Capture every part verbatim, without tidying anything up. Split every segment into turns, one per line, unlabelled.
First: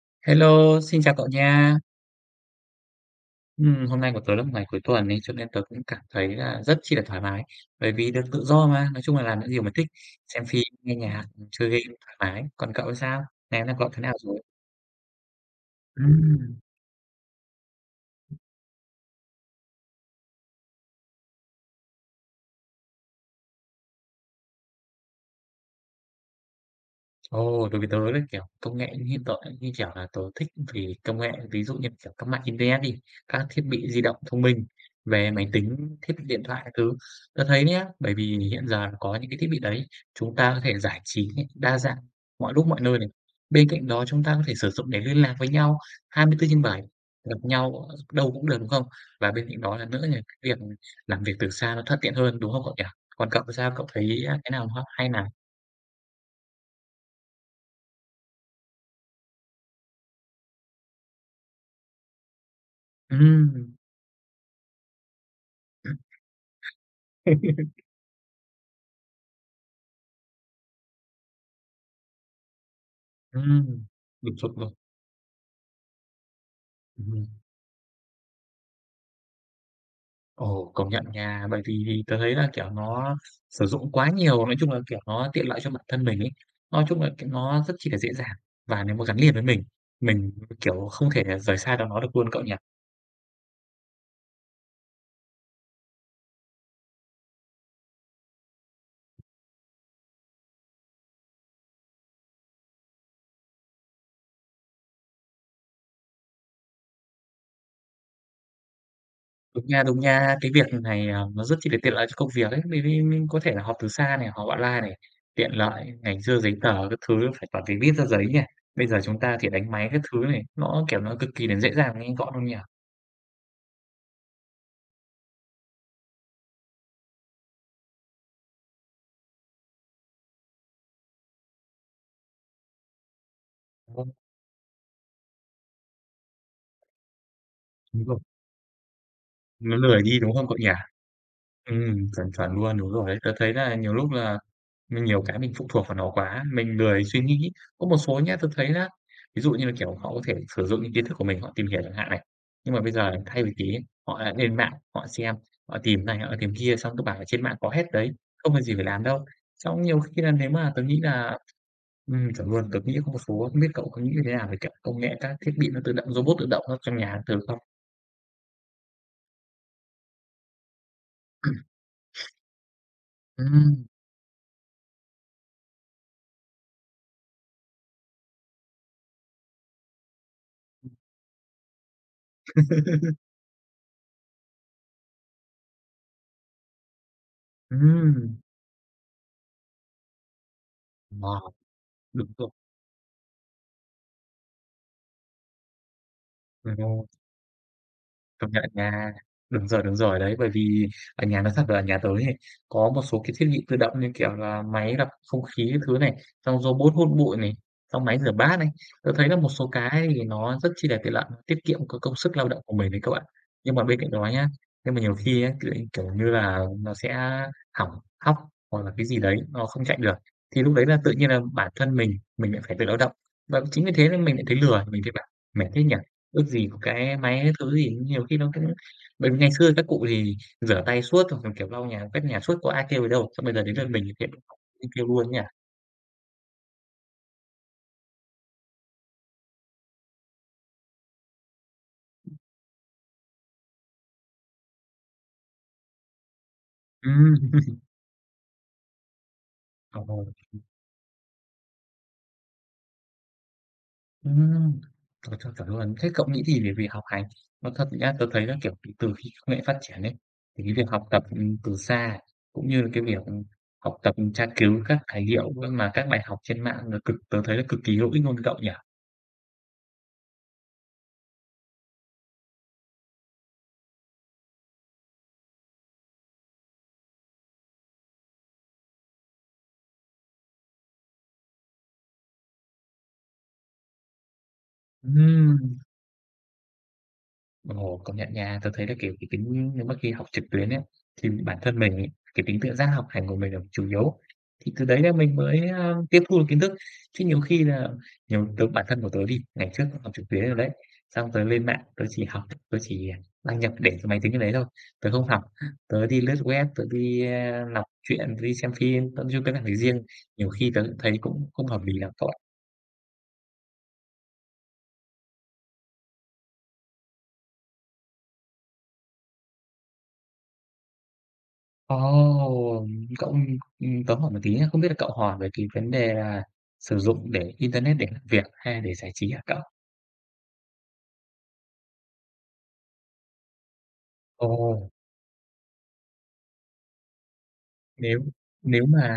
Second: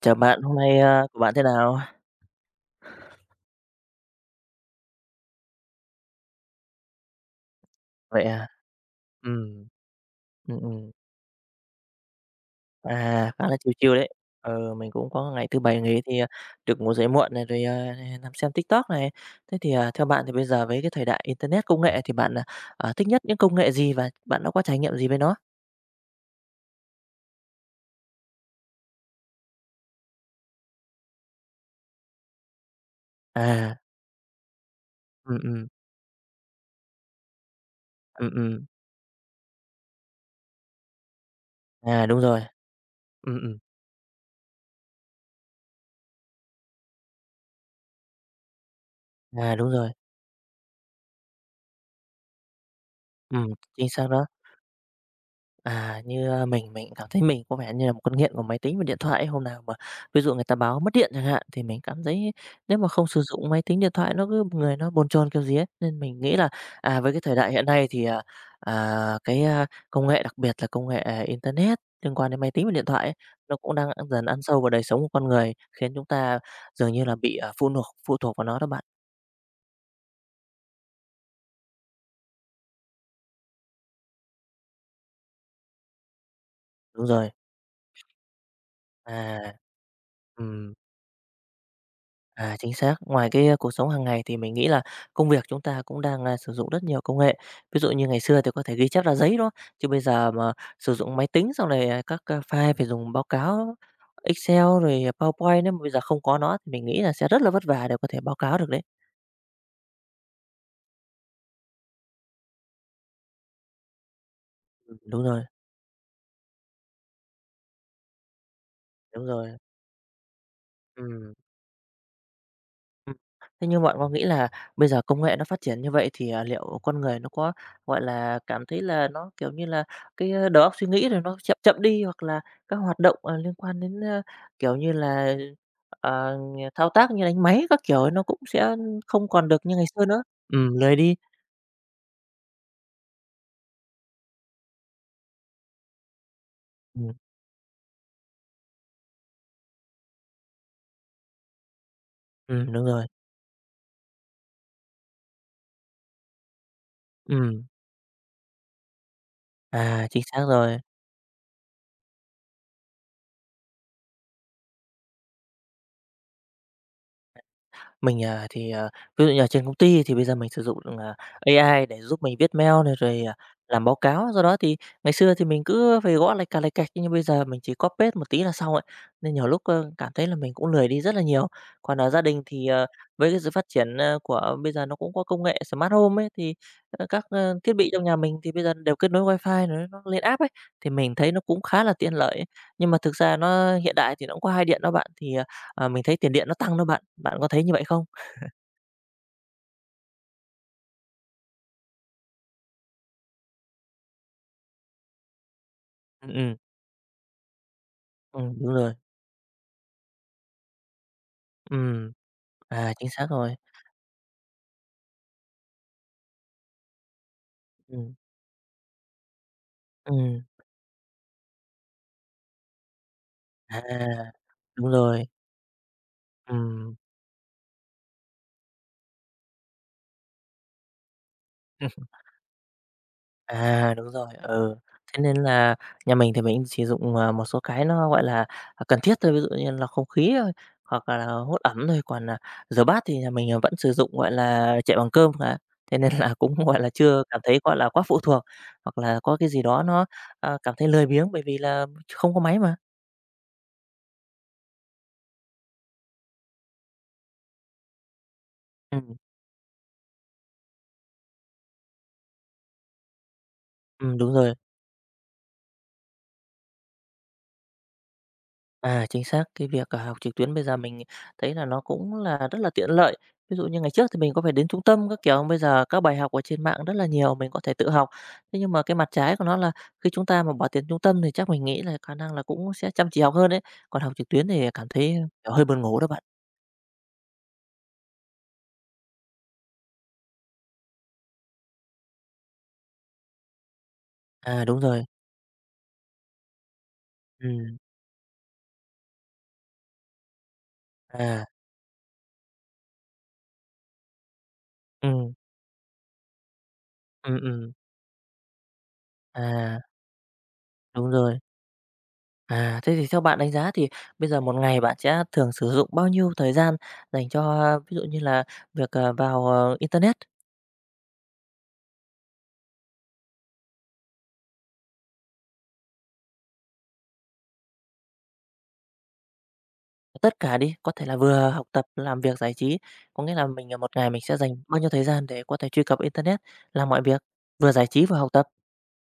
Chào bạn, hôm nay,
Hello,
a,
xin chào
của
cậu
bạn thế
nha.
nào?
Ừm, hôm nay của tớ là một ngày cuối tuần ấy, cho nên tớ cũng cảm thấy là rất chi là thoải mái. Bởi vì được
Vậy
tự
à?
do mà, nói chung là làm những điều
Ừm,
mình thích, xem
ừm,
phim,
ừm,
nghe nhạc, chơi game thoải mái. Còn cậu
à,
thì sao?
khá là
Ngày hôm
chill
nay cậu
chill
thế
đấy.
nào rồi?
Ờ, mình cũng có ngày thứ Bảy nghỉ thì, à,
Ừm.
được ngủ dậy muộn này, rồi, à, nằm xem TikTok này. Thế thì, à, theo bạn thì bây giờ với cái thời đại internet, công nghệ thì bạn, à, à, thích nhất những công nghệ gì và bạn đã có trải nghiệm gì với nó?
Ồ, đối với tớ đấy, kiểu, công nghệ hiện tại như kiểu là tớ thích vì công nghệ, ví dụ như kiểu các mạng internet đi, các thiết
À,
bị di động thông minh, về
ừm,
máy
ừm,
tính, thiết bị điện thoại các thứ. Tớ thấy nhé, bởi
ừm,
vì
ừm,
hiện giờ có những cái thiết bị đấy, chúng ta có thể giải trí này, đa dạng
à, đúng rồi,
mọi lúc mọi nơi này.
ừm, ừm,
Bên cạnh đó chúng ta có thể sử dụng để liên lạc với nhau hai mươi tư trên bảy, gặp nhau ở đâu cũng được, đúng không? Và bên
à,
cạnh
đúng
đó là
rồi,
nữa là cái việc làm việc từ xa nó thuận tiện hơn, đúng không cậu nhỉ? Còn cậu
ừm,
sao? Cậu
chính xác đó.
thấy, cái nào hay nào?
À, như, a, mình mình cảm thấy mình có vẻ như là một con nghiện của máy tính và điện thoại ấy. Hôm nào mà ví dụ người ta báo mất điện chẳng hạn, thì mình cảm thấy nếu mà không sử dụng máy
Ừm.
tính, điện thoại nó cứ người nó bồn chồn kiểu gì ấy. Nên mình nghĩ là, à, với cái thời đại hiện nay thì, à, à, cái, a, công nghệ, đặc biệt là công nghệ, à, internet liên quan đến máy tính và điện thoại ấy, nó cũng
Ừm,
đang dần
đúng
ăn sâu vào
rồi.
đời sống của con người, khiến chúng ta dường như là
Ừm.
bị, à, phụ nục phụ thuộc vào nó đó bạn.
Ồ, công nhận nha, bởi vì vì tớ thấy là, kiểu, nó sử dụng quá nhiều, nói chung là, kiểu, nó tiện lợi cho bản thân mình ấy. Nói chung
Đúng
là c
rồi.
nó rất chi là dễ dàng và nếu mà gắn liền với
À.
mình, mình,
Ừm.
kiểu, không thể rời xa được nó được luôn cậu nhỉ?
À, chính xác. Ngoài cái, a, cuộc sống hàng ngày thì mình nghĩ là công việc chúng ta cũng đang, a, sử dụng rất nhiều công nghệ. Ví dụ như ngày xưa thì có thể ghi chép ra giấy, đó. Chứ bây giờ mà sử dụng máy tính xong rồi, à, các, a, file phải dùng báo cáo Excel rồi PowerPoint, nếu mà bây giờ không có nó thì mình nghĩ là sẽ rất là vất vả để có thể báo cáo được đấy.
Đúng nha, đúng nha, cái việc này, à, nó rất chi là tiện lợi cho công việc ấy, bởi vì mình có thể là họp từ xa này, họp online
Ừm.
này,
Đúng rồi,
tiện lợi, ngày xưa giấy tờ các thứ phải toàn phải viết ra giấy nhỉ, bây giờ chúng
đúng
ta
rồi.
thì đánh máy các thứ này, nó, kiểu, nó cực
Ừm.
kỳ là dễ dàng, nhanh gọn luôn nhỉ?
Ừm. Thế nhưng bạn có nghĩ là bây giờ công nghệ nó phát triển như vậy thì, à, liệu con người nó có, gọi là, cảm thấy là nó, kiểu như là, cái, ơ, đầu óc suy nghĩ rồi nó chậm chậm đi hoặc là các hoạt động, ờ, liên quan đến, ơ, kiểu như là, ờ, thao tác như đánh máy các kiểu
Đúng
ấy,
rồi.
nó cũng sẽ không còn được như
Nó
ngày
lười
xưa
đi,
nữa?
đúng không cậu nhỉ?
Ừm, lười đi.
Ừm, chuẩn, chuẩn luôn, đúng rồi đấy. Tớ thấy là nhiều lúc là mình nhiều cái mình phụ thuộc vào nó quá, mình lười
Ừm,
suy nghĩ. Có một số nhá, tớ thấy là ví dụ như là, kiểu, họ có thể sử dụng những kiến thức của mình họ tìm hiểu chẳng hạn này,
ừm,
nhưng mà
đúng
bây
rồi.
giờ thay vì thế họ lại lên mạng, họ xem, họ tìm này, họ tìm kia, xong cứ bảo là trên mạng
Ừm,
có hết đấy, không việc gì phải làm đâu. Xong nhiều
à, chính
khi là
xác
nếu mà
rồi.
tớ nghĩ là ừm, chuẩn luôn, tớ nghĩ có một số không biết cậu có nghĩ như thế nào về, kiểu, công nghệ các thiết bị nó tự động, robot tự động nó trong nhà các thứ không?
Mình, à, thì, à, ví dụ như là trên công ty thì bây giờ mình sử dụng, à, a i để giúp mình viết mail này, rồi, à, làm
Ừm.
báo cáo. Do đó thì ngày xưa thì mình cứ phải gõ lạch cạch, lạch cạch, nhưng bây giờ mình chỉ copy paste một tí là xong ấy, nên nhiều lúc, ơ, cảm thấy là mình cũng lười đi rất là nhiều. Còn ở gia đình thì, ờ, với cái sự phát triển, ờ, của bây giờ nó cũng có công nghệ smart home ấy, thì, ờ, các, ơ, thiết
Ừm.
bị trong nhà mình
Ừm.
thì bây giờ đều kết nối wifi rồi nó lên app ấy, thì mình thấy nó
Ờ.
cũng khá là tiện
Đúng
lợi ấy.
rồi,
Nhưng mà thực ra nó hiện đại thì nó cũng có hai điện đó bạn, thì, ờ, mình thấy tiền điện nó tăng đó bạn,
ồ,
bạn có thấy như vậy không?
công nhận nha. Đúng rồi, đúng rồi đấy, bởi vì ở nhà nói thật là ở nhà tớ này, có một số cái thiết bị tự động như kiểu là máy lọc không khí các thứ này,
Ừm, ừm,
xong robot hút bụi này, xong máy rửa
ừm,
bát
đúng
này.
rồi,
Tớ thấy là một số cái thì nó rất chi là tiện lợi, nó tiết kiệm cái
ừm,
công sức lao động của mình
à,
đấy
chính
các bạn.
xác rồi,
Nhưng mà bên cạnh đó nhá, nhưng mà nhiều khi á, kiểu, kiểu như là, nó sẽ hỏng,
ừm,
hóc hoặc là cái gì đấy, nó không chạy được,
ừm,
thì lúc đấy là tự nhiên là bản thân mình, mình lại phải tự lao động. Và
à,
chính vì thế nên mình lại thấy lười,
đúng
mình thấy
rồi,
bảo: "Mệt thế nhỉ?" Ước gì có
ừm,
cái máy các thứ thì nhiều khi nó cũng bởi vì ngày xưa các cụ thì rửa tay suốt hoặc là, kiểu, lau nhà, quét nhà suốt có ai kêu gì đâu, xong bây giờ đến lượt
à,
mình
đúng
thì
rồi,
kêu
ừ.
kêu luôn
Thế
ấy
nên
nhỉ?
là nhà mình thì mình sử dụng, à, một số cái nó, gọi là, à, cần thiết thôi, ví dụ như là không khí thôi, hoặc là hút ẩm thôi, còn, à, rửa bát thì nhà mình, à, vẫn sử dụng, gọi là, chạy bằng cơm mà, thế nên là cũng, gọi là, chưa
Ừm.
cảm thấy, gọi là, quá phụ thuộc, hoặc là có cái gì đó
Ờ,
nó, à, cảm thấy lười biếng bởi vì là không có máy mà.
ừm, trời, trời, chuẩn luôn. Thế cậu nghĩ thì về việc học hành nói thật nhá, tớ thấy là, kiểu, từ từ
Ừm.
khi công nghệ phát triển ấy, thì cái việc học tập, ừm, từ xa cũng như là cái việc, ừm, học tập
Ừm,
ừ,
đúng
tra
rồi.
cứu các tài liệu, ơ, mà các bài học trên mạng là cực tớ thấy là cực kỳ hữu ích luôn cậu nhỉ?
À, chính xác, cái việc, à, học trực tuyến bây giờ mình thấy là nó cũng là rất là tiện lợi. Ví dụ như ngày trước thì mình có phải đến trung tâm các kiểu, bây giờ các bài học ở trên mạng rất là nhiều, mình có thể tự học. Thế nhưng mà cái mặt trái của nó là khi chúng ta mà bỏ tiền trung tâm thì chắc mình nghĩ là khả năng là cũng sẽ chăm chỉ học hơn đấy, còn học trực tuyến thì cảm thấy, hơi
Ừm.
buồn ngủ đó bạn.
Ồ, công nhận nha. Tôi thấy là, kiểu, cái tính nếu mà khi học trực tuyến ấy, thì bản thân mình ấy, cái tính tự giác học hành của mình là chủ yếu,
À,
thì
đúng
từ đấy
rồi.
là mình mới, a, tiếp thu được kiến thức. Chứ nhiều khi
Ừm,
là nhiều tớ bản thân của tớ đi, ngày trước học trực tuyến rồi đấy, xong
à,
tớ lên mạng tớ chỉ học, tớ chỉ đăng nhập để cái máy tính trên đấy thôi, tớ không
ừm,
học. Tớ đi lướt web, tớ đi,
ừm,
a,
ừm,
đọc truyện, tớ đi xem phim, tớ chưa cái làm việc
à,
riêng. Nhiều khi tớ
đúng
thấy
rồi.
cũng không hợp lý lắm cậu.
À, thế thì theo bạn đánh giá thì bây giờ một ngày bạn sẽ thường sử dụng bao nhiêu thời gian dành cho, ví dụ như là, việc, ờ, vào, ờ, internet?
Ồ! Cậu, ừm, ừm, tớ hỏi một tí nha, không biết là cậu hỏi về cái vấn đề là sử dụng để internet để làm việc hay để giải trí hả cậu?
Tất cả đi, có thể là vừa học tập, làm việc, giải trí, có nghĩa là mình, ờ, một ngày mình sẽ
Ồ,
dành bao nhiêu thời gian để có thể truy cập internet, làm mọi việc, vừa giải trí vừa
nếu
học tập?
nếu mà,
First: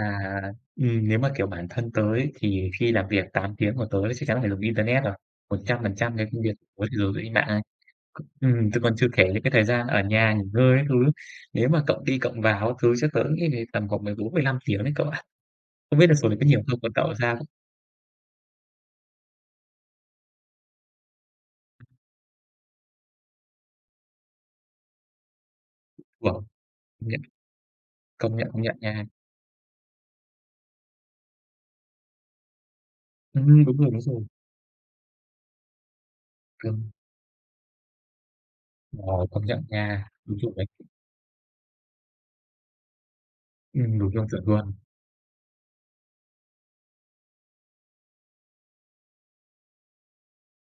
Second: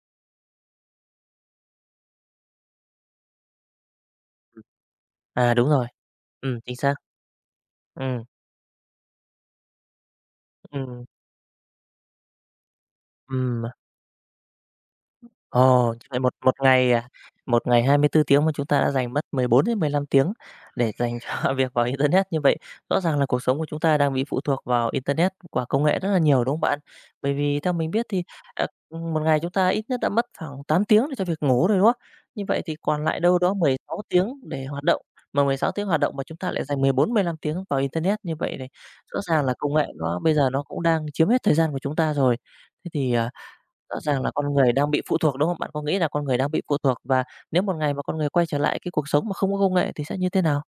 ừm, nếu mà, kiểu, bản thân tớ ấy, thì khi làm việc tám tiếng của tớ thì chắc chắn phải dùng internet rồi,
À,
Một
đúng
trăm
rồi,
phần trăm cái công việc
ừm, chính
của tớ
xác,
thì dùng trên mạng này.
ừm,
Ừm, chứ còn chưa kể những cái thời gian ở nhà nghỉ ngơi ấy thứ.
ừm,
Nếu mà cậu đi cộng vào các thứ chắc tớ nghĩ
ừm.
phải tầm khoảng mười bốn, mười lăm tiếng đấy cậu ạ.
Ồ,
Không biết là
vậy
số
một
đấy có
một
nhiều không?
ngày,
Còn
à,
cậu sao?
một ngày hai mươi tư tiếng mà chúng ta đã dành mất mười bốn đến mười 15 tiếng để dành cho việc vào internet như vậy, rõ ràng là cuộc sống của chúng ta đang bị phụ thuộc vào internet và công nghệ rất là
Wow,
nhiều,
công
đúng không bạn?
nhận,
Bởi vì theo mình biết thì,
công nhận, công
à,
nhận nha.
một ngày chúng ta ít nhất đã mất khoảng tám tiếng để cho việc ngủ rồi, đúng không? Như vậy thì còn lại đâu đó
Ừm,
mười
đúng rồi,
sáu
đúng rồi.
tiếng để hoạt động, mà mười sáu tiếng hoạt động mà chúng ta lại dành
Ừm,
mười bốn, mười 15 tiếng vào internet như vậy này, rõ
ờ,
ràng
công
là
nhận
công nghệ
nha,
nó bây
đúng
giờ
chuẩn
nó
đấy.
cũng đang chiếm hết thời gian của chúng ta rồi. Thế thì, à, rõ
Ừm, đúng,
ràng
đúng
là
chuẩn
con người
luôn.
đang bị phụ thuộc, đúng không? Bạn có nghĩ là con người đang bị phụ thuộc và nếu một ngày mà con người quay trở lại cái cuộc sống mà không có công nghệ thì sẽ như thế nào?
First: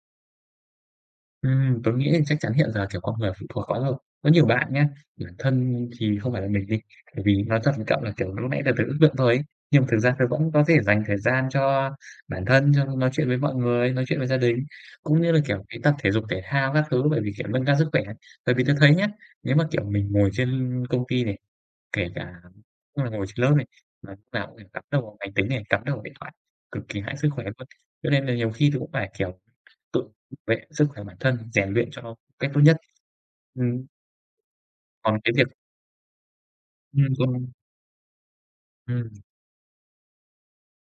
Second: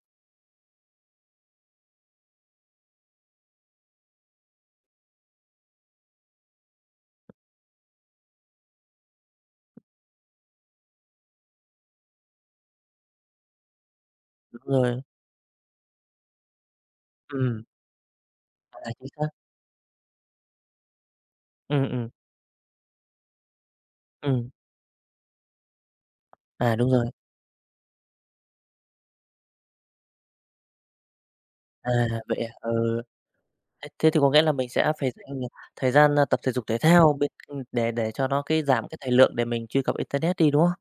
Ừm, tớ nghĩ chắc chắn hiện giờ, kiểu, con người phụ thuộc quá rồi. Có nhiều bạn nhá, bản thân thì không phải là mình đi, bởi vì nói thật với cậu là, kiểu, lúc nãy là tớ ước lượng thôi ấy, nhưng mà thực ra tớ vẫn có thể dành thời gian cho bản thân, cho nói chuyện với mọi người, nói chuyện với gia đình,
Đúng rồi,
cũng như là, kiểu, cái tập thể dục thể thao các thứ, bởi vì, kiểu,
ừm,
nâng cao sức khỏe. Bởi vì tớ
à,
thấy
chính
nhá,
xác.
nếu mà, kiểu, mình ngồi trên công ty này,
Ừm,
kể
ừm,
cả lúc mà ngồi trên lớp này, mà lúc nào
ừm,
cũng phải cắm đầu vào máy tính này, cắm đầu vào điện thoại,
à,
cực
đúng
kỳ
rồi,
hại sức khỏe luôn. Cho nên là nhiều khi tôi cũng phải, kiểu, tự vệ sức khỏe bản thân, rèn luyện
à,
cho nó một
vậy à?
cách tốt nhất.
Ừ,
Ừm,
thế thế thì có nghĩa là mình sẽ phải
còn cái
dành
việc
thời gian, a, tập thể dục thể thao
ừm,
bên
còn
ừm, để để cho nó cái giảm cái
ừm.
thời lượng để mình truy cập internet đi, đúng không?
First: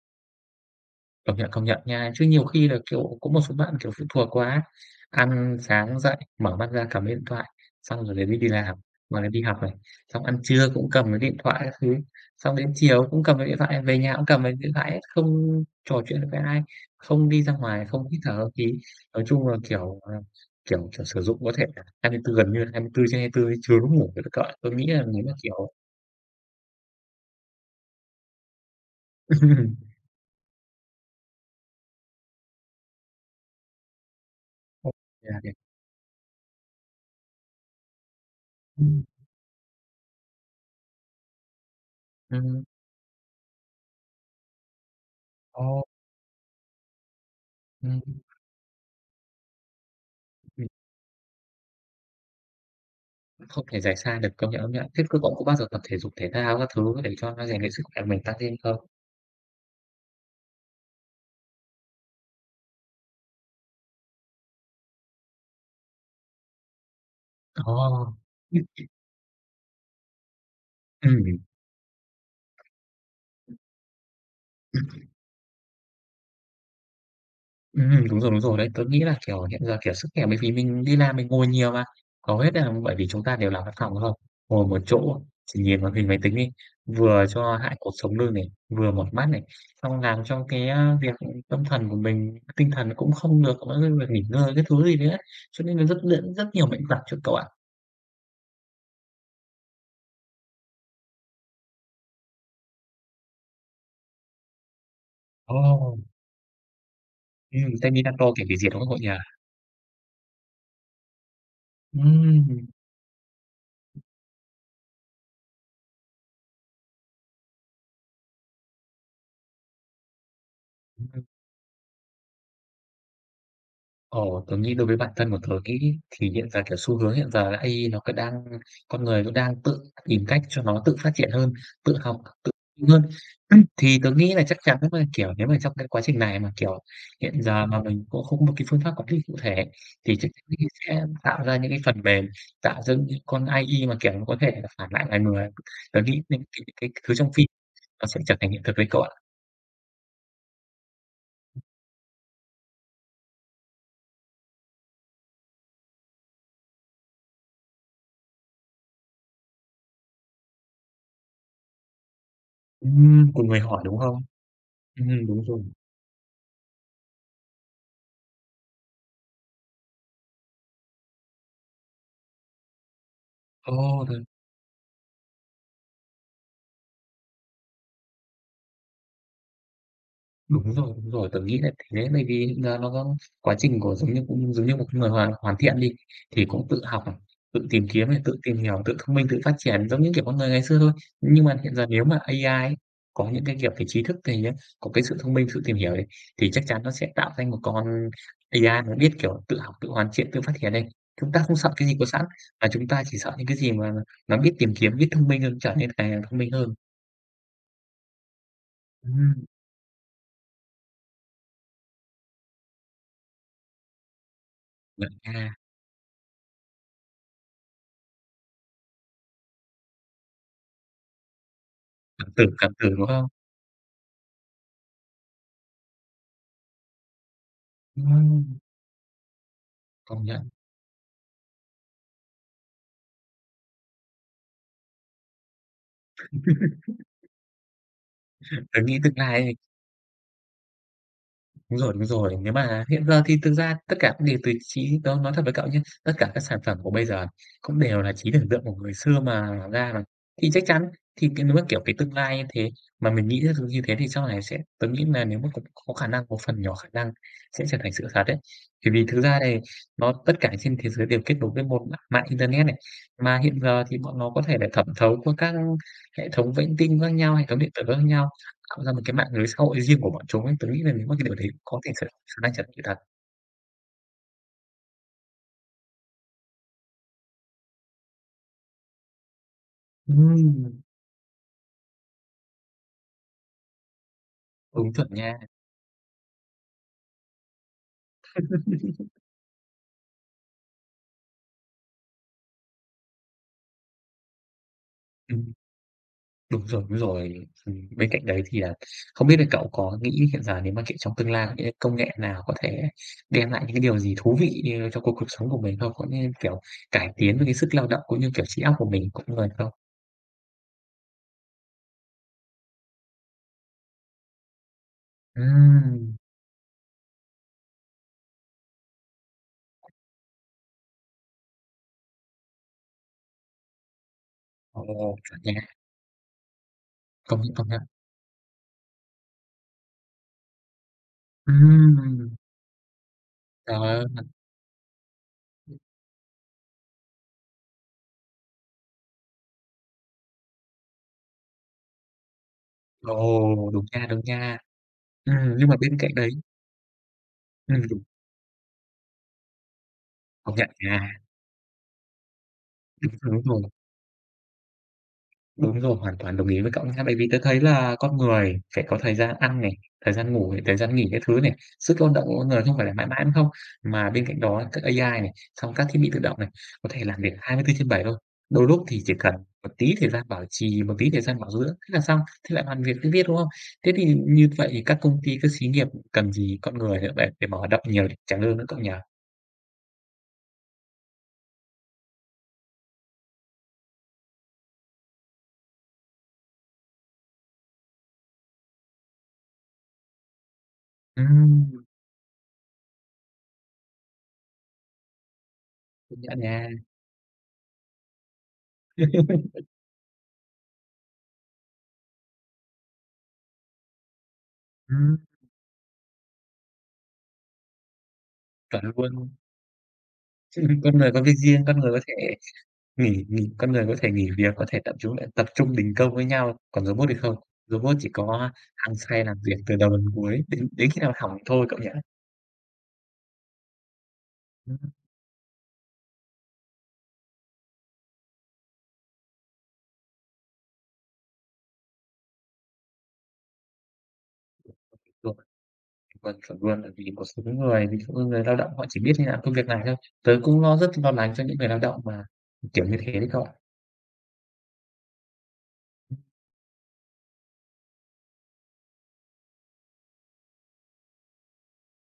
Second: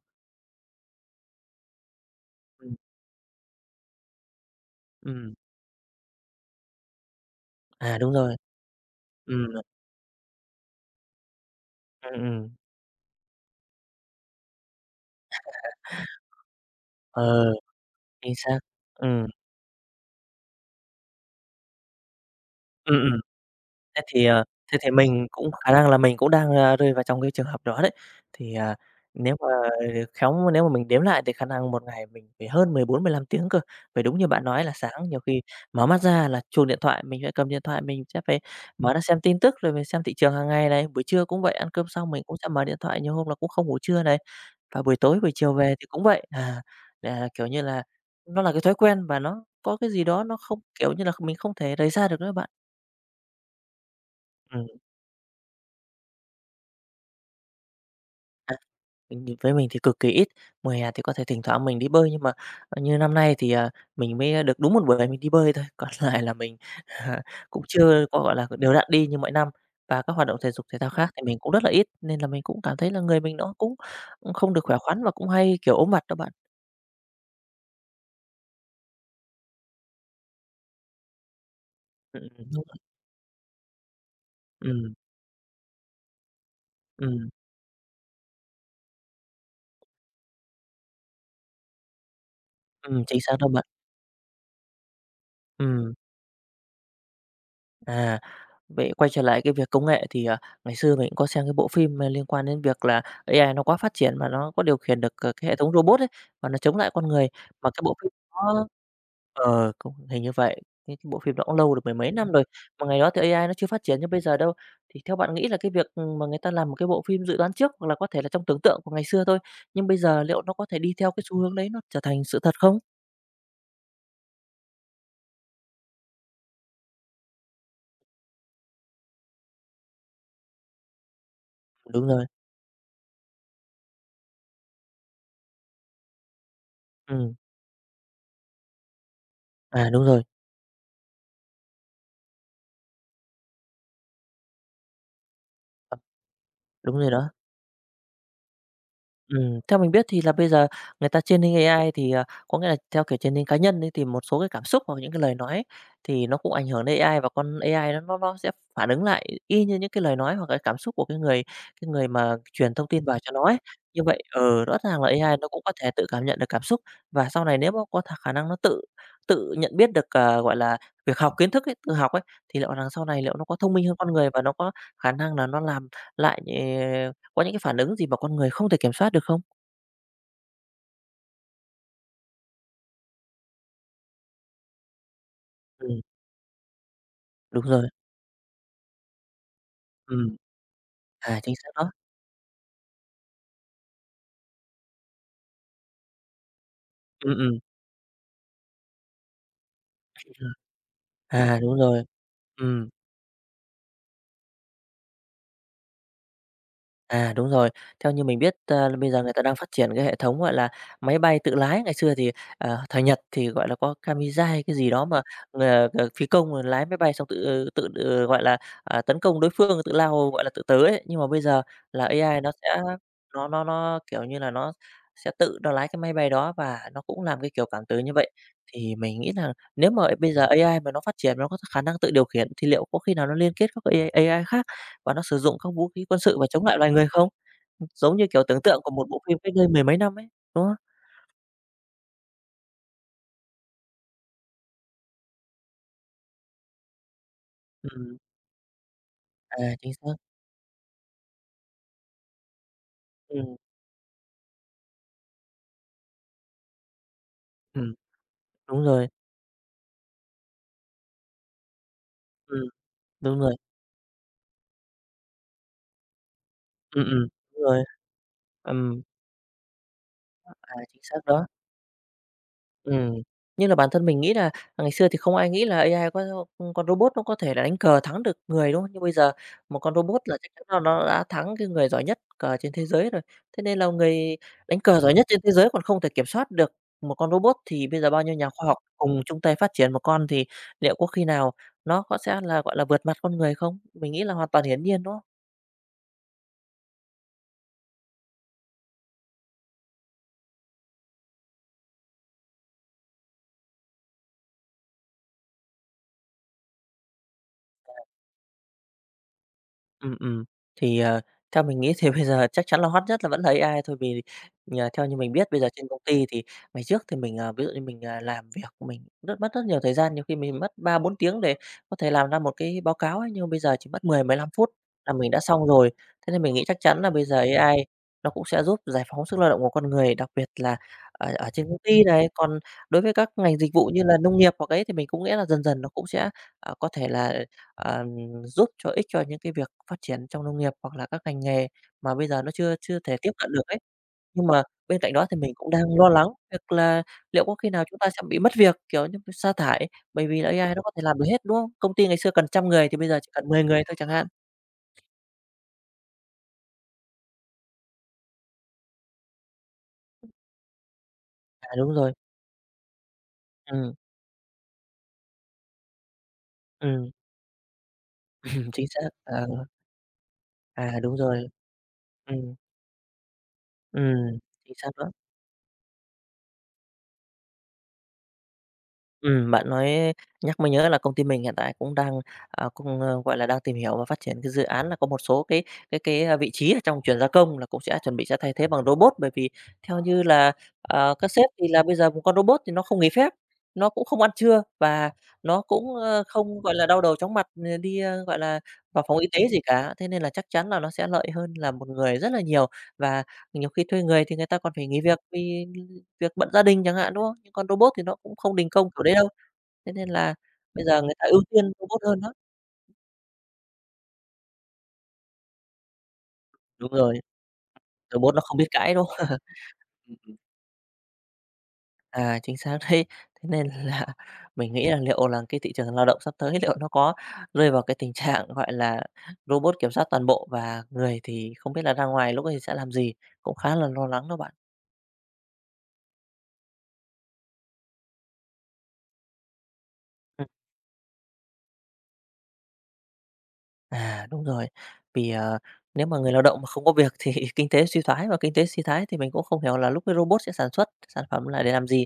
Công nhận, công nhận nha. Chứ nhiều khi
Ừm,
là, kiểu, có một số bạn, kiểu, phụ thuộc quá
ừm,
ăn sáng dậy, mở mắt ra cầm cái điện thoại,
à,
xong
đúng
rồi đến
rồi,
đi đi làm hoặc là đi
ừm,
học này, xong ăn trưa cũng cầm cái điện thoại các thứ,
ừm, ừm,
xong đến chiều cũng cầm cái điện thoại, về nhà cũng cầm cái điện thoại hết, không trò chuyện được với ai, không đi
ờ,
ra ngoài, không hít
chính
thở không
xác,
khí. Nói
ừm,
chung là, kiểu, à, kiểu kiểu, sử dụng có thể là hai tư gần như là
ừm, ừm.
hai mươi tư trên hai mươi tư ấy, trừ lúc
Thế
ngủ nữa
thì,
cơ.
ờ,
Tôi
thế
nghĩ
thì
là nếu
mình
mà,
cũng khả
kiểu
năng là mình cũng đang, a, rơi vào trong cái trường hợp đó đấy. Thì, à, nếu mà khéo nếu mà mình đếm lại thì khả năng một ngày mình phải hơn mười bốn mười 15 tiếng cơ. Bởi đúng như bạn nói là sáng nhiều khi mở mắt ra là chuông điện thoại, mình phải cầm điện thoại, mình sẽ phải
ừm,
mở ra
ừm.
xem
Ồ.
tin tức rồi mình xem thị trường hàng ngày này. Buổi trưa cũng vậy, ăn cơm xong mình cũng sẽ mở
Ừm.
điện thoại, nhiều hôm là cũng không ngủ trưa này. Và buổi tối, buổi chiều về
Ồ,
thì cũng vậy. À, à, kiểu như là,
ừm.
nó là cái thói quen và nó có cái gì đó nó không kiểu như là, mình không thể rời xa được nữa bạn.
Không thể rời xa được, công nhận,
Ừm.
công nhận. Thế cô cậu có bao giờ tập thể dục thể thao các thứ để cho nó rèn luyện sức khỏe của mình tăng lên không?
Ừm, với mình thì cực kỳ ít, mùa hè thì có thể thỉnh thoảng mình đi bơi, nhưng mà, ờ, như năm nay thì, à, mình mới được đúng một buổi mình đi bơi thôi, còn lại là mình cũng chưa
Ồ.
có, gọi là, đều đặn đi như mọi năm. Và các hoạt động thể dục thể thao khác thì mình
Ừm,
cũng rất là ít, nên là mình cũng cảm thấy là người mình nó cũng cũng không được khỏe khoắn và cũng hay, kiểu, ốm vặt đó bạn.
ừm, ừm, đúng rồi, đúng rồi đấy. Tớ nghĩ là, kiểu, hiện giờ, kiểu, sức khỏe bởi vì mình đi làm mình ngồi nhiều mà,
Ừm,
hầu
ừm,
hết
đúng
là
rồi.
bởi vì chúng ta đều làm văn phòng đúng không? Ngồi một
Ừm,
chỗ, chỉ nhìn màn hình máy tính đi, vừa
ừm,
cho hại cột sống lưng này, vừa mỏi mắt này, xong làm cho cái, a, việc tâm thần của mình, tinh thần nó
ừm,
cũng
chính xác
không
đó
được,
bạn.
có những cái việc nghỉ ngơi các thứ gì nữa, cho nên là
Ừm,
rất rất rất nhiều bệnh vặt chứ cậu ạ.
à. Vậy quay trở lại cái việc công nghệ thì, à, ngày xưa mình cũng có xem cái bộ phim, à, liên quan đến việc là a i nó quá phát triển mà nó có điều khiển được, ờ, cái hệ thống
Ồ.
robot ấy, và nó chống lại con người. Mà
Ừm,
cái
thế
bộ phim
Minato kẻ hủy
nó
diệt, đúng không cậu nhỉ?
ờ, cũng hình như vậy, cái cái bộ phim đó cũng lâu được mười mấy năm rồi,
Ừm.
mà ngày đó thì a i nó chưa phát triển như bây giờ đâu. Thì theo bạn nghĩ là cái việc, ừ, mà người ta làm một cái bộ phim dự đoán trước hoặc là có thể là trong tưởng tượng của ngày xưa thôi, nhưng bây giờ liệu nó có thể đi theo cái xu hướng đấy nó trở thành sự thật không?
Ồ, tớ nghĩ đối với bản thân của tớ nghĩ thì hiện giờ, kiểu, xu hướng hiện giờ là a i nó cứ đang con người nó đang tự tìm cách cho nó tự phát triển hơn, tự
Đúng
học,
rồi,
tự hơn. Thì tớ nghĩ là chắc chắn nếu mà, kiểu, nếu mà trong cái quá trình này mà, kiểu,
ừm,
hiện giờ mà mình cũng không có một cái phương pháp quản lý cụ thể
à, đúng
thì
rồi,
chắc chắn sẽ tạo ra những cái phần mềm, tạo ra những con a i mà, kiểu, nó có thể là phản lại lại người.
ờ,
Tớ nghĩ những cái cái
đúng rồi
thứ
đó.
trong phim nó sẽ trở thành hiện thực đấy cậu ạ.
Ừm, theo mình biết thì là bây giờ người ta training a i thì, à, có nghĩa là theo kiểu training cá nhân ấy, thì một số cái cảm xúc hoặc những cái lời nói ấy, thì nó cũng ảnh hưởng đến a i và con a i nó nó nó sẽ phản ứng lại y như những cái lời nói hoặc cái cảm xúc của cái người cái người mà truyền thông tin vào cho
Ừm,
nó
cùng
ấy.
người hỏi, đúng
Như vậy
không?
ừ, rõ ràng là
Ừm,
a i
đúng
nó cũng
rồi.
có thể tự cảm nhận được cảm xúc và sau này nếu mà có th khả năng nó tự tự nhận biết được, ờ, gọi là, việc học kiến thức ấy, tự học ấy, thì liệu rằng sau này liệu nó có thông minh hơn
Ồ,
con
thật
người và nó có khả năng là nó làm lại, ờ có những cái phản ứng gì mà con người không thể kiểm soát được không?
đúng rồi, đúng rồi, tớ nghĩ là thế, bởi vì là nó có quá trình của giống như cũng giống như một cái người hoàn hoàn thiện đi,
Ừm,
thì cũng tự học,
đúng
tự tìm
rồi,
kiếm này, tự tìm hiểu, tự thông minh, tự phát triển giống như, kiểu,
ừm,
con người ngày xưa thôi.
à,
Nhưng
chính
mà
xác
hiện giờ
đó.
nếu mà a i ấy, có những cái, kiểu, về trí thức thì nhá, có cái sự thông minh, sự tìm hiểu ấy, thì chắc chắn nó sẽ tạo
Ừm,
thành
ừm,
một con ây ai nó biết, kiểu, tự học, tự hoàn thiện, tự phát triển này. Chúng ta không
à,
sợ
đúng
cái gì
rồi,
có sẵn, mà chúng
ừm.
ta chỉ sợ những cái gì mà nó biết tìm kiếm, biết thông minh hơn, trở nên càng thông minh hơn.
À, đúng rồi. Theo như mình biết, ờ, là bây giờ người ta
Ừm,
đang phát triển cái hệ thống, gọi là, máy bay tự lái. Ngày xưa thì, ờ, thời Nhật thì, gọi là, có Kamizai cái gì đó
chuẩn
mà,
nha.
ờ, ờ, phi công rồi lái máy bay xong tự tự, ừ, gọi là, à, tấn công đối phương, tự lao, gọi là, tự tới ấy. Nhưng mà bây giờ là
Cảm
a i nó
tưởng, cảm
sẽ
tưởng, đúng không?
nó nó nó, kiểu như là, nó sẽ tự nó lái cái máy bay đó và nó cũng làm cái kiểu cảm tử như vậy.
Ừm,
Thì mình nghĩ là nếu mà
công
bây giờ
nhận.
a i mà nó phát triển, nó có khả năng tự điều khiển thì liệu có khi nào nó liên kết các a i a i khác và nó sử dụng các vũ khí quân sự và chống lại loài người không? Giống như kiểu tưởng tượng
Tớ
của
nghĩ
một
tương
bộ phim
lai
cách
ấy,
đây mười mấy năm ấy, đúng không?
đúng rồi, đúng rồi. Nếu mà hiện giờ thì thực ra tất cả cũng đều từ trí đó nói thật với cậu nhé, tất cả các sản phẩm của bây giờ cũng đều là
Ừm,
trí tưởng tượng của người xưa mà
à,
làm ra
chính
mà.
xác.
Thì chắc chắn thì cái nếu mà, kiểu, cái tương lai như thế mà mình nghĩ ra
Ừm,
được như thế thì sau này sẽ tớ nghĩ là nếu mà cũng có khả năng, một phần nhỏ khả năng sẽ trở thành
ừm,
sự thật đấy.
đúng
Bởi vì
rồi,
thực ra này nó tất cả trên thế giới đều kết nối với một mạng mạng
ừm,
internet này, mà
đúng rồi,
hiện giờ thì bọn nó có thể là thẩm thấu qua các hệ thống vệ tinh
ừm,
khác
ừm,
nhau, hệ thống
đúng
điện tử
rồi,
khác nhau. Tạo ra một
ừm,
cái mạng lưới xã hội riêng của bọn chúng
à,
ấy, tớ nghĩ là
chính
nếu mà
xác
cái điều
đó.
đấy có thể xảy xảy ra thật sự thật.
Ừm, nhưng là bản thân mình nghĩ là à, ngày xưa thì không ai nghĩ là a i có con robot nó có thể là đánh cờ thắng được người, đúng không? Nhưng bây giờ một con robot là chắc chắn là
Ừm.
nó đã thắng cái người giỏi nhất cờ trên thế giới rồi. Thế nên là người đánh
Đúng,
cờ
chuẩn
giỏi nhất
nha.
trên thế giới còn không thể kiểm soát được một con robot, thì bây giờ bao nhiêu nhà khoa học cùng chung tay phát triển một con thì liệu có khi nào nó có sẽ là, gọi là, vượt mặt con người không? Mình nghĩ là hoàn toàn hiển nhiên, đúng không?
Ừm, đúng rồi, đúng rồi. Ừm, bên cạnh đấy thì là không biết là cậu có nghĩ hiện giờ nếu mà kiểu trong tương lai những cái công nghệ nào có thể đem lại những cái điều gì thú vị, ờ, cho cuộc cuộc sống của mình không? Có nên, kiểu, cải tiến về cái sức lao động cũng như, kiểu, trí óc của mình, con người không?
Ừm, ừm. Thì, ờ, theo mình nghĩ thì bây giờ chắc chắn là hot nhất là vẫn là a i thôi, vì nhờ theo như mình biết bây giờ trên công
Ừm.
ty thì ngày trước thì mình, ờ, ví dụ như mình, à, làm việc mình rất mất rất nhiều thời gian, nhiều khi mình mất ba bốn tiếng để có thể làm ra một cái báo cáo ấy, nhưng bây giờ chỉ mất mười mười lăm phút là
Ồ,
mình đã
chuẩn nha,
xong rồi. Thế nên mình nghĩ chắc chắn là bây giờ
công nhận, công nhận.
a i nó cũng sẽ giúp giải phóng sức lao động của con người, đặc biệt là ở ở trên công ty này.
Ừm.
Còn đối với các ngành dịch
Trời
vụ như
ơi,
là nông nghiệp hoặc ấy thì mình cũng nghĩ là dần dần nó cũng sẽ, ờ, có thể là, ờ giúp cho ích cho những cái việc phát triển trong nông nghiệp hoặc là các ngành nghề mà bây giờ nó chưa chưa
ồ,
thể tiếp cận được ấy.
đúng nha, đúng
Nhưng
nha.
mà bên cạnh đó
Ừm,
thì mình
nhưng
cũng
mà
đang
bên
lo
cạnh
lắng
đấy
việc là liệu có khi
ừm,
nào chúng
đúng,
ta sẽ bị mất việc, kiểu như, sa thải, bởi vì là
công nhận
a i nó có thể làm
nha.
được hết, đúng không? Công ty ngày xưa cần trăm người thì bây giờ chỉ
Ừm, đúng
cần
rồi,
mười người thôi chẳng hạn.
đúng rồi, hoàn toàn đồng ý với cậu nha. Bởi vì tớ thấy là con người phải có thời gian ăn này, thời gian ngủ này, thời gian nghỉ các thứ này,
À, đúng
sức lao
rồi.
động của con người không phải là mãi mãi đúng không?
ừ
Mà bên cạnh đó các a i này, xong các thiết bị tự động này, có thể
ừ
làm việc hai mươi tư trên bảy thôi. Đôi lúc
chính
thì
xác.
chỉ cần
Ờ,
một tí thời gian bảo trì, một
à,
tí
đúng
thời gian
rồi.
bảo dưỡng, thế là xong,
ừ
thế lại hoàn việc tiếp tiếp, đúng không? Thế
ừ
thì như vậy
chính
thì
xác
các
đó.
công ty, các xí nghiệp cần gì con người nữa để để mà hoạt động nhiều để trả lương nữa cậu nhỉ?
Ừm, bạn nói nhắc mới nhớ là công ty mình hiện tại cũng đang, à, cũng, ơ, gọi là, đang tìm hiểu và phát triển cái dự án là có một số cái cái cái, a, vị trí ở trong chuyển gia công là cũng sẽ chuẩn bị sẽ thay thế bằng robot. Bởi vì theo như là, ờ, các sếp thì là
Ừm,
bây giờ một con robot thì nó không nghỉ phép, nó cũng không ăn trưa và nó cũng,
công
ơ,
nhận
không,
nha.
gọi là, đau đầu chóng mặt, ờ, đi, ơ, gọi là, vào phòng y tế gì cả. Thế nên là chắc chắn là nó sẽ lợi hơn là một người rất là nhiều và nhiều khi thuê người thì người ta còn phải nghỉ
Ừm,
việc vì việc bận gia đình chẳng hạn, đúng không? Nhưng con robot thì nó cũng không đình
chuẩn
công kiểu đấy đâu,
luôn.
thế nên là
Chứ
bây
con
giờ
người
người
có
ta
việc
ưu
riêng,
tiên
con người có
robot hơn đó.
thể nghỉ nghỉ con người có thể nghỉ việc, có thể thậm chú lại tập trung đình công với nhau, còn
Đúng
robot
rồi,
thì không. Robot chỉ
robot nó
có
không biết cãi,
hăng
đúng
say
không?
làm việc từ đầu đến cuối, đến đến khi nào hỏng thì thôi cậu nhỉ?
À, chính xác đấy. Thế nên là mình
Ừm,
nghĩ là liệu là cái thị trường lao động sắp tới liệu nó có rơi vào cái tình trạng, gọi là, robot kiểm soát toàn bộ và người thì không biết là ra ngoài lúc ấy sẽ làm gì, cũng khá là lo lắng đó bạn.
chuẩn, chuẩn, chuẩn luôn, bởi vì một số người, ví dụ như người lao động họ chỉ biết đi làm công việc này thôi. Tớ cũng lo rất lo lắng cho những người lao động mà, kiểu như thế đấy cậu ạ.
À, đúng rồi. Vì, ờ, nếu mà người lao động mà không có việc thì kinh tế suy thoái, và kinh tế suy thoái thì mình cũng không hiểu là lúc ấy robot sẽ sản xuất sản phẩm là để làm gì?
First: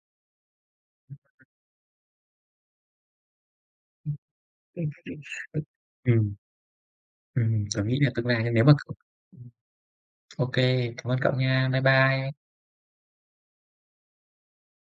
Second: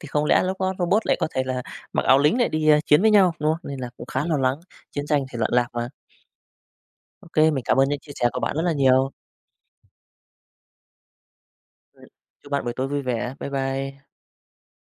Thì không lẽ lúc đó robot lại có thể là mặc áo lính lại đi, a, chiến với nhau, đúng không? Nên là cũng khá lo lắng, chiến tranh thì loạn lạc mà.
Ừm,
OK mình
ừm,
cảm
tớ
ơn những
nghĩ là
chia
tương
sẻ của
lai
bạn rất
nếu
là
mà cậu
nhiều.
ô kê, cảm ơn cậu nha. Bye
Ừm,
bye.
chúc bạn buổi tối vui vẻ. Bye bye.